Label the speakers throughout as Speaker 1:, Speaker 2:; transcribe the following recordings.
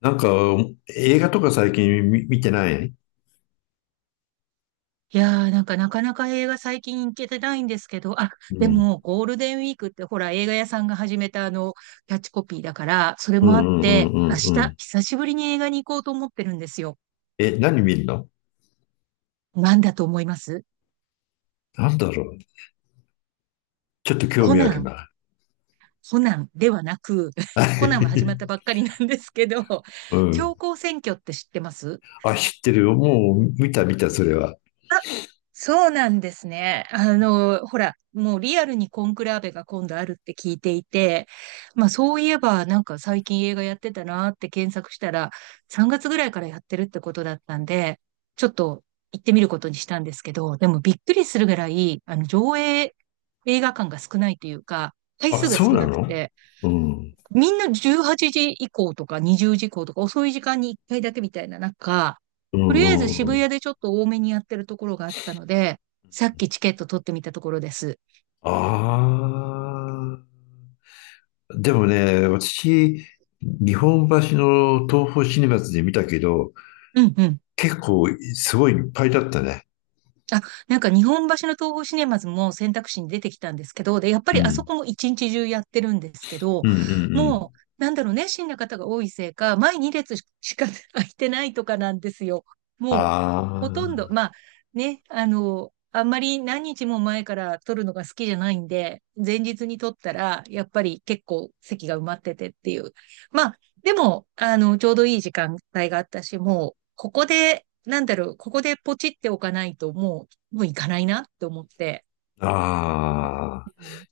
Speaker 1: なんか、映画とか最近見てない。
Speaker 2: いやー、なんかなかなか映画最近行けてないんですけど、あ、
Speaker 1: う
Speaker 2: で
Speaker 1: ん。
Speaker 2: もゴールデンウィークってほら映画屋さんが始めたキャッチコピーだから、それ
Speaker 1: う
Speaker 2: もあ
Speaker 1: ん
Speaker 2: っ
Speaker 1: うんう
Speaker 2: て、明
Speaker 1: んうんう
Speaker 2: 日
Speaker 1: ん。
Speaker 2: 久しぶりに映画に行こうと思ってるんですよ。
Speaker 1: え、何見るの？
Speaker 2: なんだと思います
Speaker 1: なんだろう。ちょっと興
Speaker 2: コ
Speaker 1: 味あ
Speaker 2: ナ
Speaker 1: る
Speaker 2: ン、
Speaker 1: な。
Speaker 2: コナンではなく、
Speaker 1: は
Speaker 2: コナンは始まった
Speaker 1: い。
Speaker 2: ばっかりなんですけど、
Speaker 1: うん。
Speaker 2: 強行選挙って知ってます
Speaker 1: あ、知ってるよ。もう見た見た、それは。
Speaker 2: そうなんですね。あの、ほら、もうリアルにコンクラーベが今度あるって聞いていて、まあそういえばなんか最近映画やってたなって検索したら、3月ぐらいからやってるってことだったんで、ちょっと行ってみることにしたんですけど、でもびっくりするぐらい、上映映画館が少ないというか、回
Speaker 1: あ、
Speaker 2: 数が
Speaker 1: そう
Speaker 2: 少
Speaker 1: な
Speaker 2: なく
Speaker 1: の？
Speaker 2: て、
Speaker 1: うん。
Speaker 2: みんな18時以降とか20時以降とか遅い時間に1回だけみたいな中、
Speaker 1: う
Speaker 2: と
Speaker 1: ん
Speaker 2: りあえず
Speaker 1: うんう
Speaker 2: 渋谷
Speaker 1: ん。
Speaker 2: でちょっと多めにやってるところがあったので、さっきチケット取ってみたところです。
Speaker 1: ああ、でもね、私、日本橋の東宝シネマズで見たけど、
Speaker 2: うんうん。
Speaker 1: 結構すごいいっぱいだったね。
Speaker 2: あ、なんか日本橋の東宝シネマズも選択肢に出てきたんですけど、で、やっぱ
Speaker 1: う
Speaker 2: りあそ
Speaker 1: ん。
Speaker 2: こも一日中やってるんですけど、
Speaker 1: うんうんう
Speaker 2: もう、
Speaker 1: ん。
Speaker 2: なんだろうね、熱心な方が多いせいか、前2列しか 空いてないとかなんですよ。もう、ほとん
Speaker 1: あ
Speaker 2: ど、まあ、ね、あの、あんまり何日も前から撮るのが好きじゃないんで、前日に撮ったら、やっぱり結構席が埋まっててっていう。まあ、でも、あの、ちょうどいい時間帯があったし、もう、ここで、なんだろう、ここでポチっておかないと、もう行かないなって思って。
Speaker 1: あ、あ
Speaker 2: う
Speaker 1: あ。
Speaker 2: ん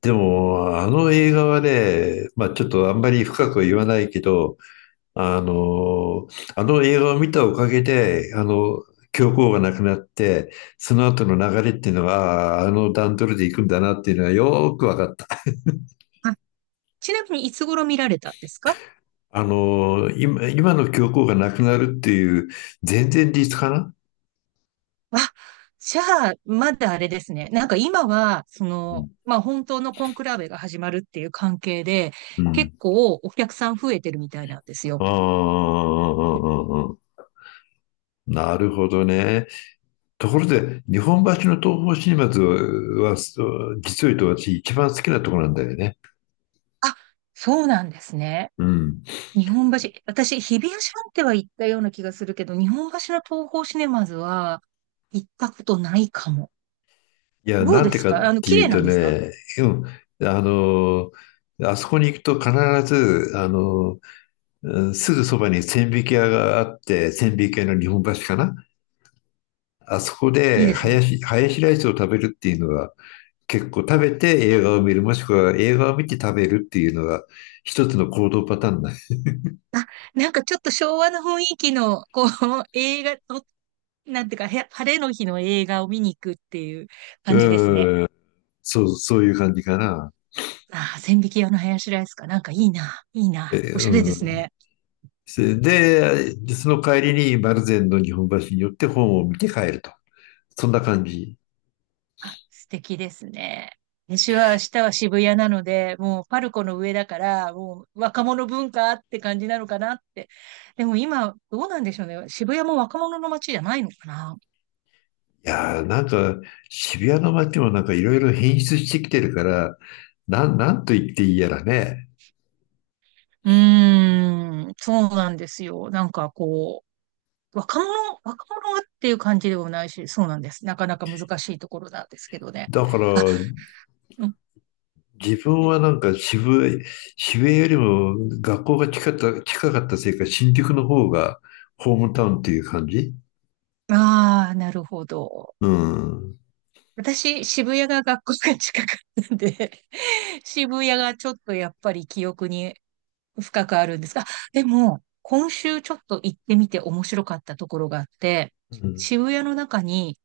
Speaker 1: でも、あの映画はね、まあちょっとあんまり深くは言わないけど、あの、あの映画を見たおかげで、教皇が亡くなって、その後の流れっていうのが、あああの段取りで行くんだなっていうのはよーく分かった。
Speaker 2: あ、ちなみにいつ頃見られたんですか
Speaker 1: 今の教皇がなくなるっていう、全然日かな？
Speaker 2: あ、じゃあ、まだあれですね。なんか今は、そ
Speaker 1: う
Speaker 2: の、
Speaker 1: ん
Speaker 2: まあ本当のコンクラーベが始まるっていう関係で、
Speaker 1: うん。
Speaker 2: 結構お客さん増えてるみたいなんです
Speaker 1: あ
Speaker 2: よ。
Speaker 1: あ、ああああなるほどね。ところで、日本橋の東宝シネマズは、実を言うと私一番好きなところなんだよね。
Speaker 2: あ、そうなんですね。
Speaker 1: うん。
Speaker 2: 日本橋、私、日比谷シャンテは行ったような気がするけど、日本橋の東宝シネマズは行ったことないかも。
Speaker 1: いや、
Speaker 2: どう
Speaker 1: なん
Speaker 2: で
Speaker 1: て
Speaker 2: す
Speaker 1: かっ
Speaker 2: かあの、
Speaker 1: て
Speaker 2: 綺
Speaker 1: いう
Speaker 2: 麗な
Speaker 1: と
Speaker 2: んですか
Speaker 1: ね、うん、あそこに行くと必ず、うんすぐそばに千疋屋があって、千疋屋の日本橋かな？あそこ
Speaker 2: いい
Speaker 1: で、
Speaker 2: です
Speaker 1: ハ
Speaker 2: ね。
Speaker 1: ヤシ、ハヤシライスを食べるっていうのは、結構食べて映画を見る、もしくは映画を見て食べるっていうのが、一つの行動パターンだ。
Speaker 2: あ、なんかちょっと昭和の雰囲気の、こう、映画の、なんていうか、へ晴れの日の映画を見に行くっていう感じですね。
Speaker 1: うん、そう、そういう感じかな。
Speaker 2: ああ、千疋屋の林ライスか。なんかいいな、いい
Speaker 1: え
Speaker 2: な。おしゃれです
Speaker 1: うん、
Speaker 2: ね。
Speaker 1: で、その帰りに丸善の日本橋に寄って本を見て帰ると。そんな感じ。
Speaker 2: あ、素敵ですね。私は明日は渋谷なので、もうパルコの上だから、もう若者文化って感じなのかなって。でも今、どうなんでしょうね。渋谷も若者の街じゃないのかな。
Speaker 1: いやー、なんか渋谷の街もなんかいろいろ変質してきてるから、なんと言っていいやらね。
Speaker 2: うーん、そうなんですよ。なんかこう、若者っていう感じでもないし、そうなんです。なかなか難しいところなんですけどね。
Speaker 1: だから
Speaker 2: あ、うん、
Speaker 1: 自分はなんか渋谷よりも学校が近かったせいか新宿の方がホームタウンっていう感じ。
Speaker 2: ああ、なるほど。
Speaker 1: うん。
Speaker 2: 私、渋谷が学校が近かったんで、渋谷がちょっとやっぱり記憶に深くあるんですが、でも、今週ちょっと行ってみて面白かったところがあって、
Speaker 1: うん。
Speaker 2: 渋谷の中に、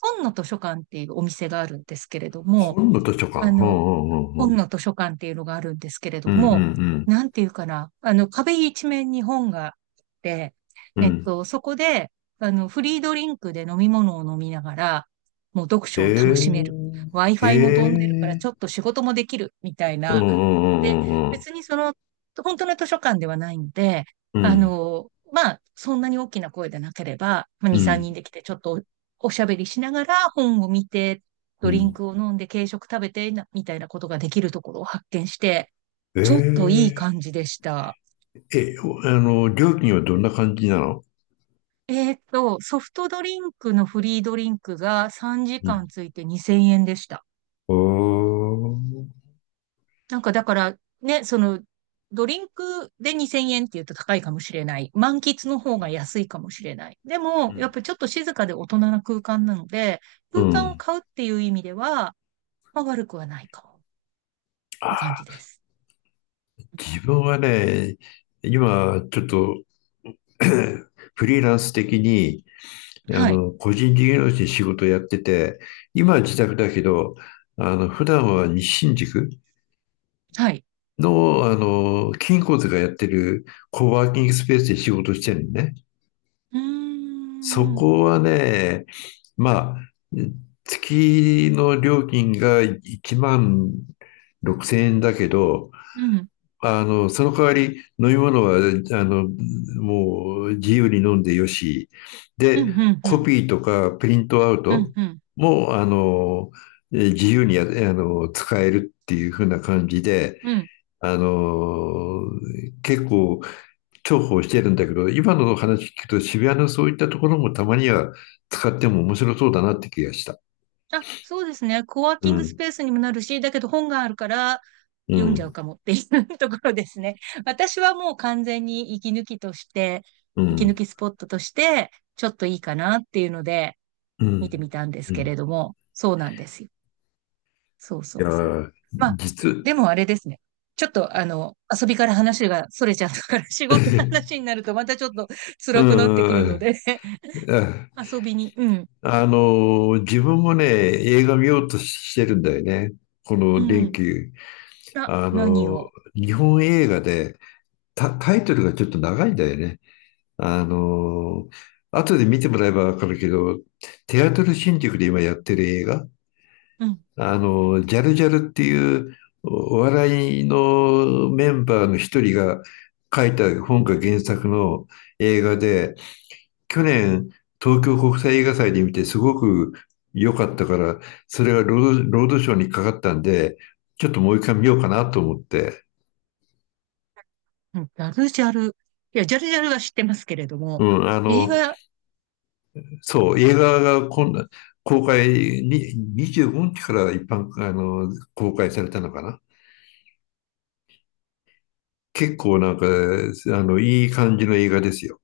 Speaker 2: 本の図書館っていうお店があるんですけれども、
Speaker 1: 本の図書
Speaker 2: あ
Speaker 1: 館。う
Speaker 2: の、
Speaker 1: んうんうんう
Speaker 2: 本
Speaker 1: ん。
Speaker 2: の図書館っていうのがあるんですけれ
Speaker 1: う
Speaker 2: ど
Speaker 1: んう
Speaker 2: も、
Speaker 1: ん
Speaker 2: なんていうかな、あの、壁一面に本があって、
Speaker 1: うん。うん。
Speaker 2: そこで、あの、フリードリンクで飲み物を飲みながら、もう読書を楽しめ
Speaker 1: へ
Speaker 2: る。
Speaker 1: え。へ
Speaker 2: Wi-Fi も飛んでるから、ち
Speaker 1: え。
Speaker 2: ょっと仕事もできる、みたい
Speaker 1: うんう
Speaker 2: な、で、
Speaker 1: んうん
Speaker 2: 別にその、本当の図書館ではないんで、
Speaker 1: うんう
Speaker 2: あ
Speaker 1: ん。
Speaker 2: の、まあ、そんなに大きな声でなければ、まあ、
Speaker 1: う
Speaker 2: 2、3人
Speaker 1: ん。
Speaker 2: で来て、ちょっとおおしゃべりしながら本を見て、
Speaker 1: うん。
Speaker 2: ド
Speaker 1: う
Speaker 2: リン
Speaker 1: ん
Speaker 2: クを飲んで、軽食食べてな、みたいなことができるところを発見して、
Speaker 1: え
Speaker 2: ちょっといい
Speaker 1: え。
Speaker 2: 感じでした。
Speaker 1: え、おあの、料金はどんな感じなの？
Speaker 2: ソフトドリンクのフリードリンクが3
Speaker 1: う
Speaker 2: 時
Speaker 1: ん。
Speaker 2: 間ついて2000円でした。
Speaker 1: おー。
Speaker 2: なんかだからね、その、ドリンクで2000円って言うと高いかもしれない。満喫の方
Speaker 1: う
Speaker 2: が
Speaker 1: ん。
Speaker 2: 安いかもしれない。で
Speaker 1: う
Speaker 2: も、やっ
Speaker 1: ん。
Speaker 2: ぱちょっと静かで大人な空間なので、
Speaker 1: う
Speaker 2: 空間を
Speaker 1: ん。
Speaker 2: 買うっていう意味では、まあ、悪くはないかもって感じです。
Speaker 1: 自分はね、今、ちょっと フリーランス的に、
Speaker 2: はい。
Speaker 1: 個人事業主に仕事をやってて、今は自宅だけど、普段は西新宿
Speaker 2: はい。
Speaker 1: の、金骨がやってるコワーキングスペースで仕事してるのね。
Speaker 2: うー
Speaker 1: そ
Speaker 2: ん。
Speaker 1: こはね、まあ、月の料金が1万6000円だけど、
Speaker 2: うん。
Speaker 1: その代わり飲み物は、もう自由に飲んでよし。
Speaker 2: うん。う
Speaker 1: で、
Speaker 2: ん。う
Speaker 1: コ
Speaker 2: ん。
Speaker 1: ピーとかプリントアウ
Speaker 2: う
Speaker 1: ト
Speaker 2: ん。うん。
Speaker 1: も、自由にや、あの、使えるっていう風な感じで、
Speaker 2: うん
Speaker 1: あの、結構重宝してるんだけど、今の話聞くと渋谷のそういったところもたまには使っても面白そうだなって気がした。
Speaker 2: あ、そうですね。コワー
Speaker 1: う
Speaker 2: キングス
Speaker 1: ん、
Speaker 2: ペースにもなるし、だけど本があるから、
Speaker 1: う
Speaker 2: 読んじゃう
Speaker 1: ん、
Speaker 2: かもっていうところですね。私はもう完全に息抜きとして、
Speaker 1: う
Speaker 2: 息抜
Speaker 1: ん、
Speaker 2: きスポットとして、ちょっといいかなっていうので、
Speaker 1: う
Speaker 2: 見て
Speaker 1: ん、
Speaker 2: みたんで
Speaker 1: う
Speaker 2: す
Speaker 1: ん。
Speaker 2: けれ
Speaker 1: い
Speaker 2: ども、そうなんですよ。そうそ
Speaker 1: や
Speaker 2: うそう。
Speaker 1: ー、
Speaker 2: まあ、
Speaker 1: 実、
Speaker 2: でもあれですね。ちょっとあの、遊びから話が逸れちゃったから、仕事の 話になるとまたちょっと
Speaker 1: う
Speaker 2: 辛くなってくる
Speaker 1: ん、
Speaker 2: ので
Speaker 1: うん
Speaker 2: 遊びに、うん、
Speaker 1: 自分もね、映画見ようとしてるんだよね。こ
Speaker 2: う
Speaker 1: の連
Speaker 2: ん、
Speaker 1: 休。
Speaker 2: な、
Speaker 1: あ
Speaker 2: 何
Speaker 1: の、
Speaker 2: を、
Speaker 1: 日本映画で、タイトルがちょっと長いんだよね。あの、後で見てもらえばわかるけど、テアトル新宿で今やってる映画、
Speaker 2: うん、
Speaker 1: ジャルジャルっていうお笑いのメンバーの一人が書いた本が原作の映画で、去年、東京国際映画祭で見てすごく良かったから、それがロードショーにかかったんで、ちょっともう一回見ようかなと思って。
Speaker 2: うんジャルジャル。いや、ジャルジャルは知ってますけれど
Speaker 1: う
Speaker 2: も、
Speaker 1: ん、
Speaker 2: 映画
Speaker 1: そう、映画が今度、公開に、25日から一般、公開されたのかな？結構なんか、いい感じの映画ですよ。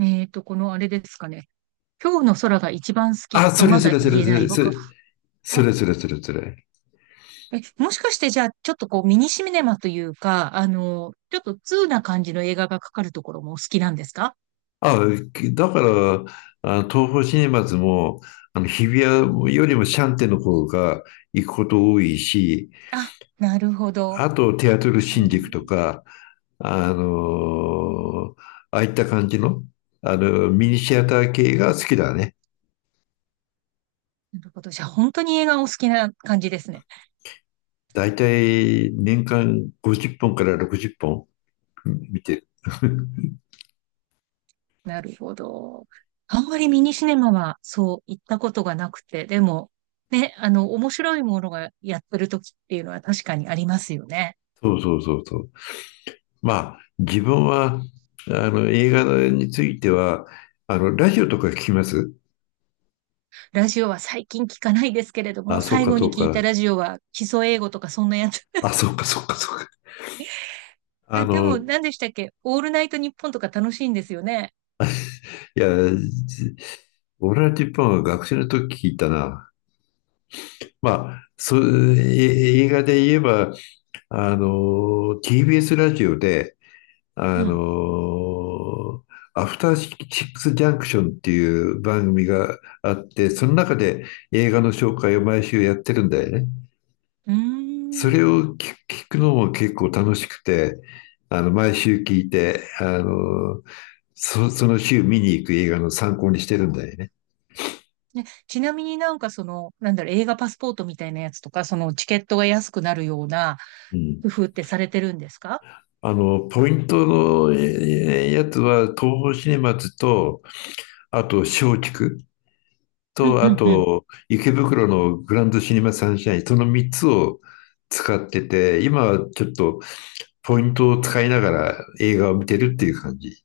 Speaker 2: えっと、このあれですかね。今日の空が一番好き
Speaker 1: あ、そ
Speaker 2: と
Speaker 1: れ
Speaker 2: ま
Speaker 1: そ
Speaker 2: だ
Speaker 1: れそ
Speaker 2: 言
Speaker 1: れ
Speaker 2: え
Speaker 1: そ
Speaker 2: ない
Speaker 1: れ、そ
Speaker 2: 僕
Speaker 1: れ
Speaker 2: は。
Speaker 1: そ
Speaker 2: あ
Speaker 1: れそれそれそれ。
Speaker 2: え、もしかしてじゃあ、ちょっとこうミニシネマというか、あの、ちょっと通な感じの映画がかかるところもお好きなんですか
Speaker 1: あ、だから、東宝シネマズも、日比谷よりもシャンテの方が行くこと多いし、
Speaker 2: あ、なるほど。
Speaker 1: あと、テアトル
Speaker 2: う
Speaker 1: 新宿と
Speaker 2: ん
Speaker 1: か、あのーああいった感じの、ミニシアター系が好きだね。
Speaker 2: なるほど。じゃあ、本当に映画お好きな感じですね。
Speaker 1: だいたい年間50本から60本見てる。
Speaker 2: なるほど。あんまりミニシネマはそう行ったことがなくて、でも、ね、あの、面白いものがやってる時っていうのは確かにありますよね。
Speaker 1: そうそうそうそう。まあ、自分は、映画については、ラジオとか聞きます？
Speaker 2: ラジオは最近聞かないですけれども、
Speaker 1: あ、そう
Speaker 2: 最
Speaker 1: か
Speaker 2: 後
Speaker 1: そ
Speaker 2: に
Speaker 1: う
Speaker 2: 聞いた
Speaker 1: か。
Speaker 2: ラジオは基礎英語とかそんなやつ。
Speaker 1: あ、そっかそっかそっか。
Speaker 2: あ、でも
Speaker 1: い
Speaker 2: 何でしたっけオールナイトニッポンとか楽しいんですよね。
Speaker 1: や、俺オー本ナッンは学生の時聞いたな。まあ、そう、映画で言えば、TBS ラジオで、
Speaker 2: う
Speaker 1: あ
Speaker 2: ん。
Speaker 1: の、アフターシックスジャンクションっていう番組があって、その中で映画の紹介を毎週やってるんだよね。
Speaker 2: うー
Speaker 1: そ
Speaker 2: ん。
Speaker 1: れを聞くのも結構楽しくて、毎週聞いて、その週見に行く映画の参考にしてるんだよね。
Speaker 2: ちなみになんかその、なんだろう、映画パスポートみたいなやつとか、そのチケットが安くなるような
Speaker 1: う
Speaker 2: 工
Speaker 1: ん。
Speaker 2: 夫ってされてるんですか
Speaker 1: ポイントのやつは、東宝シネマズと、あと、松竹
Speaker 2: うん
Speaker 1: と、
Speaker 2: う
Speaker 1: あ
Speaker 2: んうん。
Speaker 1: と、池袋のグランドシネマサンシャイン、その3つを使ってて、今はちょっとポイントを使いながら映画を見てるっていう感じ。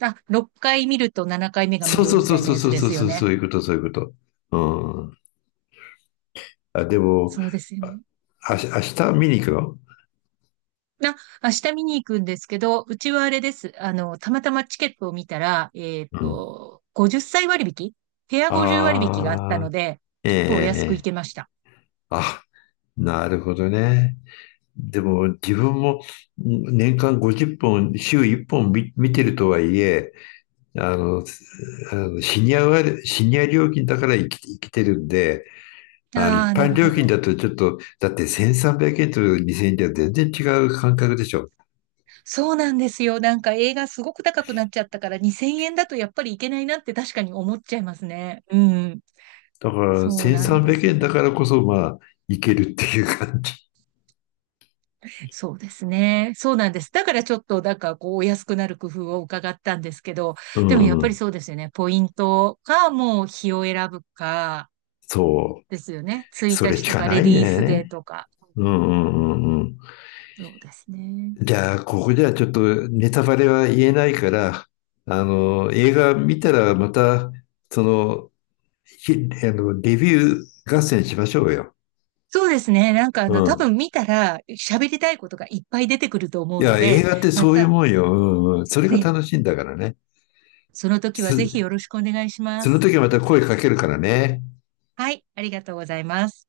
Speaker 2: あ、6回見ると7回目が無
Speaker 1: そう
Speaker 2: 料
Speaker 1: そう
Speaker 2: み
Speaker 1: そう
Speaker 2: たい
Speaker 1: そ
Speaker 2: な
Speaker 1: う
Speaker 2: や
Speaker 1: そ
Speaker 2: つ
Speaker 1: う
Speaker 2: で
Speaker 1: そう
Speaker 2: すよ
Speaker 1: そう、そ
Speaker 2: ね。
Speaker 1: ういうこと、そういうこと。うん。あ、でも、
Speaker 2: そうですよ
Speaker 1: あ、
Speaker 2: ね。
Speaker 1: あし明日見に行くの？
Speaker 2: な、明日見に行くんですけど、うちはあれです。あの、たまたまチケットを見たら、
Speaker 1: うん。
Speaker 2: 50歳割引ペア50割引があった
Speaker 1: あ
Speaker 2: の
Speaker 1: あ、
Speaker 2: で、
Speaker 1: え
Speaker 2: ち
Speaker 1: え
Speaker 2: ょっとお安く行
Speaker 1: え
Speaker 2: け
Speaker 1: え
Speaker 2: ました。
Speaker 1: あ、なるほどね。でも自分も年間50本、週1本見てるとはいえ、あの、シニア料金だから生きてるんで、
Speaker 2: あ
Speaker 1: 一
Speaker 2: あ、な
Speaker 1: 般
Speaker 2: る
Speaker 1: 料
Speaker 2: ほ
Speaker 1: 金
Speaker 2: ど。
Speaker 1: だとちょっと、だって1300円と2000円では全然違う感覚でしょ。
Speaker 2: そうなんですよ。なんか映画すごく高くなっちゃったから2000円だとやっぱりいけないなって確かに思っちゃいますね。うん。
Speaker 1: だから
Speaker 2: そうなんで
Speaker 1: 1300
Speaker 2: す
Speaker 1: 円だ
Speaker 2: よ。
Speaker 1: からこそ、まあ、いけるっていう感じ。
Speaker 2: そうですね。そうなんです。だからちょっと、なんかこう、お安くなる工夫を伺ったんですけど、
Speaker 1: う
Speaker 2: でもやっ
Speaker 1: んう
Speaker 2: ぱり
Speaker 1: ん。
Speaker 2: そうですよね。ポイントか、もう日を選ぶか、
Speaker 1: そう。
Speaker 2: ですよね。1
Speaker 1: それ
Speaker 2: 日
Speaker 1: し
Speaker 2: と
Speaker 1: か
Speaker 2: か
Speaker 1: な
Speaker 2: レ
Speaker 1: い
Speaker 2: ディースデー
Speaker 1: ね。
Speaker 2: とか。
Speaker 1: うんうんうんうん。
Speaker 2: そうですね。
Speaker 1: じゃあ、ここではちょっとネタバレは言えないから、映画見たらまた、その、ひあの、レビュー合戦しましょうよ。
Speaker 2: そうですね。なんかあ
Speaker 1: う
Speaker 2: の、多
Speaker 1: ん。
Speaker 2: 分見たら喋りたいことがいっぱい出てくると思
Speaker 1: い
Speaker 2: うの
Speaker 1: や、映
Speaker 2: で、
Speaker 1: 画って
Speaker 2: ま
Speaker 1: そういう
Speaker 2: た
Speaker 1: もんよ。うんうん。それが
Speaker 2: ね、
Speaker 1: 楽しいんだからね。
Speaker 2: その時はぜひ
Speaker 1: す、
Speaker 2: よろしくお願いしま
Speaker 1: その
Speaker 2: す。
Speaker 1: 時はまた声かけるからね。
Speaker 2: はい、ありがとうございます。